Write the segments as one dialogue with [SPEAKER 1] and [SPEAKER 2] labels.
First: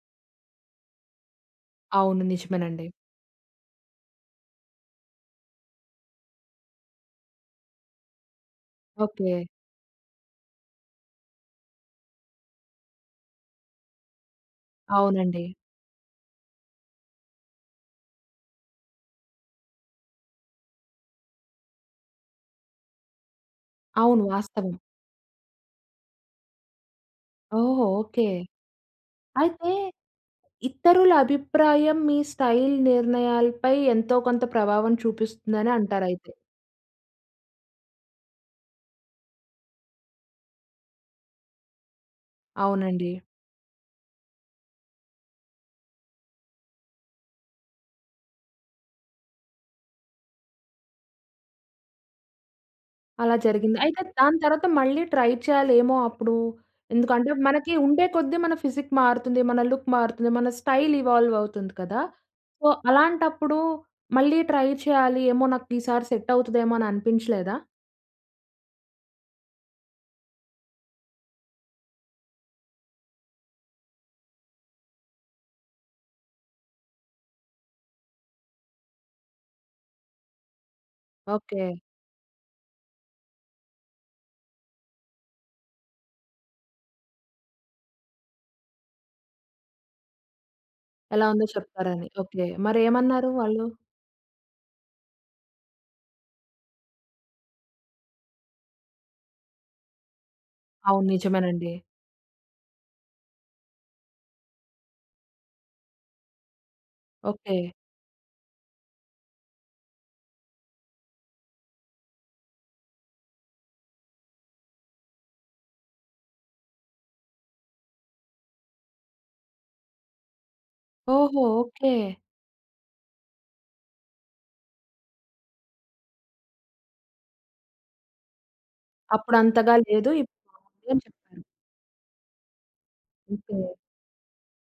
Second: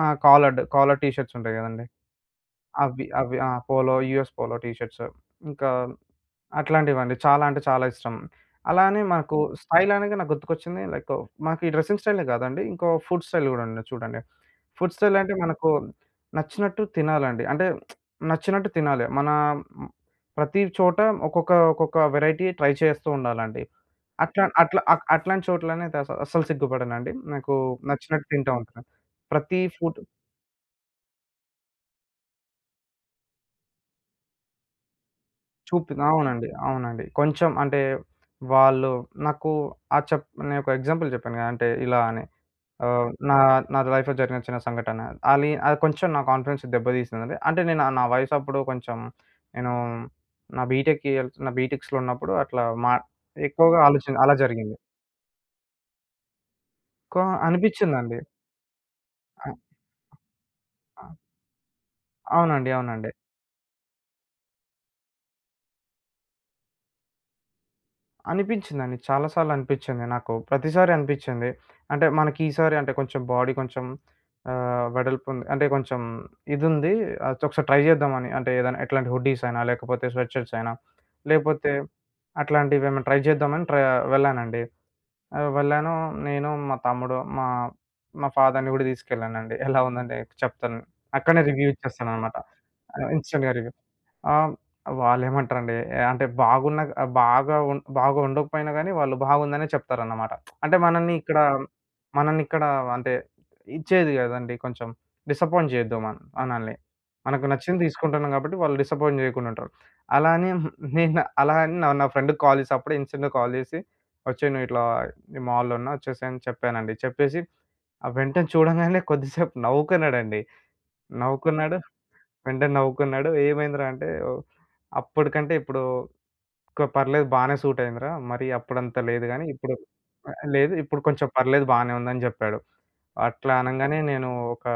[SPEAKER 1] ఆ! Collared. Collar T shirts ఉంటాయి కదండీ!
[SPEAKER 2] అవును. నిజమేనండి.
[SPEAKER 1] అవి అవి. ఆ! Polo US polo T shirts, ఇంకా అట్లాంటివండి. చాలా అంటే చాలా ఇష్టం. అలానే మనకు
[SPEAKER 2] ఓకే.
[SPEAKER 1] స్టైల్ అనగా నాకు గుర్తుకొచ్చింది. లైకు మాకు ఈ డ్రెసింగ్ స్టైలే కాదండి. ఇంకో ఫుడ్ స్టైల్ గూడా ఉంది చూడండి. ఫుడ్ స్టైల్ అంటే
[SPEAKER 2] అవునండి.
[SPEAKER 1] మనకు నచ్చినట్టు తినాలండి. అంటే నచ్చినట్టు తినాలి. మన ప్రతి చోట ఒక్కొక్క ఒక్కొక్క వేరైటీ ట్రై చేస్తూ ఉండాలండి.
[SPEAKER 2] అవును.
[SPEAKER 1] అట్లా
[SPEAKER 2] వాస్తవం.
[SPEAKER 1] అట్లా అట్లాంటి చోట్లనే అస అసలు సిగ్గుపడనండి. నాకు
[SPEAKER 2] ఓహో! ఓకే.
[SPEAKER 1] నచ్చినట్టు తింటా ఉంటాను. ప్రతి
[SPEAKER 2] అయితే
[SPEAKER 1] ఫుడ్
[SPEAKER 2] ఇతరుల అభిప్రాయం, మీ స్టైల్ నిర్ణయాలపై ఎంతో కొంత ప్రభావం చూపిస్తుందని
[SPEAKER 1] చూపి
[SPEAKER 2] అంటారయితే.
[SPEAKER 1] అవునండి. అవునండి. కొంచెం అంటే వాళ్ళు నాకు ఆ చప్ నేను ఒక ఎగ్జాంపుల్ చెప్పాను కదా! అంటే ఇలా అని. ఆహ్,
[SPEAKER 2] అవునండి.
[SPEAKER 1] నా నా లైఫ్‌లో జరిగిన చిన్న సంఘటన. అలి అది కొంచెం నా కాన్ఫిడెన్స్ దెబ్బ తీసింది. అంటే నేను నా వయసాప్పుడు కొంచెం, నేను నా బీటెకెళ్తున్న బీటెక్స్‌లో ఉన్నప్పుడు. అట్లా మా
[SPEAKER 2] అలా జరిగింది.
[SPEAKER 1] ఎక్కువగా
[SPEAKER 2] అయితే,
[SPEAKER 1] ఆలోచాన అలా
[SPEAKER 2] దాని తరువాత
[SPEAKER 1] జరిగింది.
[SPEAKER 2] మళ్ళీ ట్రై చేయలేమో అప్పుడు
[SPEAKER 1] కొ
[SPEAKER 2] ఎందుకంటే, మనకి ఉండే
[SPEAKER 1] అనిపించ్చిందండి.
[SPEAKER 2] కొద్ది మన ఫిజిక్ మారుతుంది,
[SPEAKER 1] ఆ!
[SPEAKER 2] మన లుక్ మారుతుంది, మన స్టైల్
[SPEAKER 1] ఆ!
[SPEAKER 2] ఇవాల్వ్ అవుతుంది కదా! సో,
[SPEAKER 1] అవునండి. అవునండి.
[SPEAKER 2] అలాంటప్పుడు మళ్ళీ ట్రై చేయాలి, ఏమో నాకు ఈసారి సెట్ అవుతదేమో అని అనిపించలేదా?
[SPEAKER 1] అనిపించిందండి. చాలా సార్లు అనిపిచ్చింది నాకు. ప్రతిసారి అనిపించింది. అంటే మనకీసారి అంటే కొంచెం బాడీ కొంచెం ఆహ్, వెడల్పుంది, అంటే కొంచెం ఇదుంది, అయితే ఒకసారి ట్రై చేద్దాం అని. అంటే ఏదైనా ఎట్లాంటి హుడ్డీస్ అయినా, లేకపోతే స్వెట్ షర్ట్స్ అయినా,
[SPEAKER 2] ఓకే.
[SPEAKER 1] లేకపోతే అట్లాంటివేమైనా ట్రై చేద్దామని ట్ర వెళ్ళానండి. ఆహ్, వెళ్ళాను నేను, మా తమ్ముడు, మా మా ఫాదర్‌ని గూడా తీసుకెళ్ళానండి. ఎలా ఉందంటే చెప్తాను.
[SPEAKER 2] ఎలా
[SPEAKER 1] అక్కడనే
[SPEAKER 2] ఉందో
[SPEAKER 1] రివ్యూ
[SPEAKER 2] చెప్తారని,
[SPEAKER 1] ఇచ్చేస్తానన్నమాట.
[SPEAKER 2] ఓకే. మరేమన్నారు
[SPEAKER 1] ఇన్‌స్టంట్‌గా
[SPEAKER 2] వాళ్ళు?
[SPEAKER 1] రివ్యూ. ఆహ్, వాళ్ళెమంటారండి, అంటే బాగున్న బాగా ఉ బాగుండకపోయినా గానీ, వాళ్ళు బాగుందనే చెప్తారన్నమాట. అంటే
[SPEAKER 2] అవును.
[SPEAKER 1] మనల్ని ఇక్కడ
[SPEAKER 2] నిజమేనండి.
[SPEAKER 1] మనల్ని ఇక్కడ అంటే ఇచ్చేది కదండీ కొంచెం డిసప్పాయింట్ చేయొద్దు. మన్ మనల్ని. మనకు
[SPEAKER 2] ఓకే.
[SPEAKER 1] నచ్చింది తీసుకుంటున్నాం గాబట్టి, వాళ్ళు డిసప్పాయింట్ చేయకుండా ఉంటారు. అలా అని నేను అలా అని నా నా ఫ్రెండ్‌కి కాల్ చేసి, అప్పుడే, ఇన్స్టాంట్ కాల్ చేసి, వచ్చేయ్ నువ్వు ఇట్లా నేను మాల్‌లో ఉన్నా, వచ్చేసేయ్ అని చెప్పానండి. చెప్పేసి వెంటనే చూడంగానే కొద్దిసేపు నవ్వుకున్నాడండి.
[SPEAKER 2] ఓహో!
[SPEAKER 1] నవ్వుకున్నాడు.
[SPEAKER 2] ఓకే.
[SPEAKER 1] వెంటనే నవ్వుకున్నాడు. ఏమైందిరా అంటే, అప్పటికంటే ఇప్పుడు ఓకే పర్లేదు. బానే సూట్ అయిందిరా. మరి అప్పుడంత లేదు గానీ,
[SPEAKER 2] అప్పుడంతగా
[SPEAKER 1] ఇప్పుడు
[SPEAKER 2] లేదు. ఇప్పుడు
[SPEAKER 1] ఆహ్, లేదు
[SPEAKER 2] ఉంది అని
[SPEAKER 1] ఇప్పుడు కొంచెం
[SPEAKER 2] చెప్పారు.
[SPEAKER 1] పర్లేదు, బాగానే ఉందని జెప్పాడు. అట్లా
[SPEAKER 2] ఓకే.
[SPEAKER 1] అనంగానే నేను ఒక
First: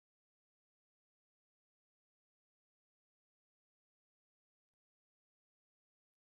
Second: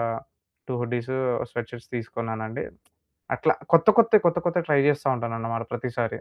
[SPEAKER 1] 2 హుడ్డీసు, స్వెట్ షర్ట్స్ తీసుకున్నానండి. అట్లా కొత్త కొత్తవి, కొత్త కొత్తవి ట్రై చేస్తూ ఉంటానన్నమాట ప్రతిసారి.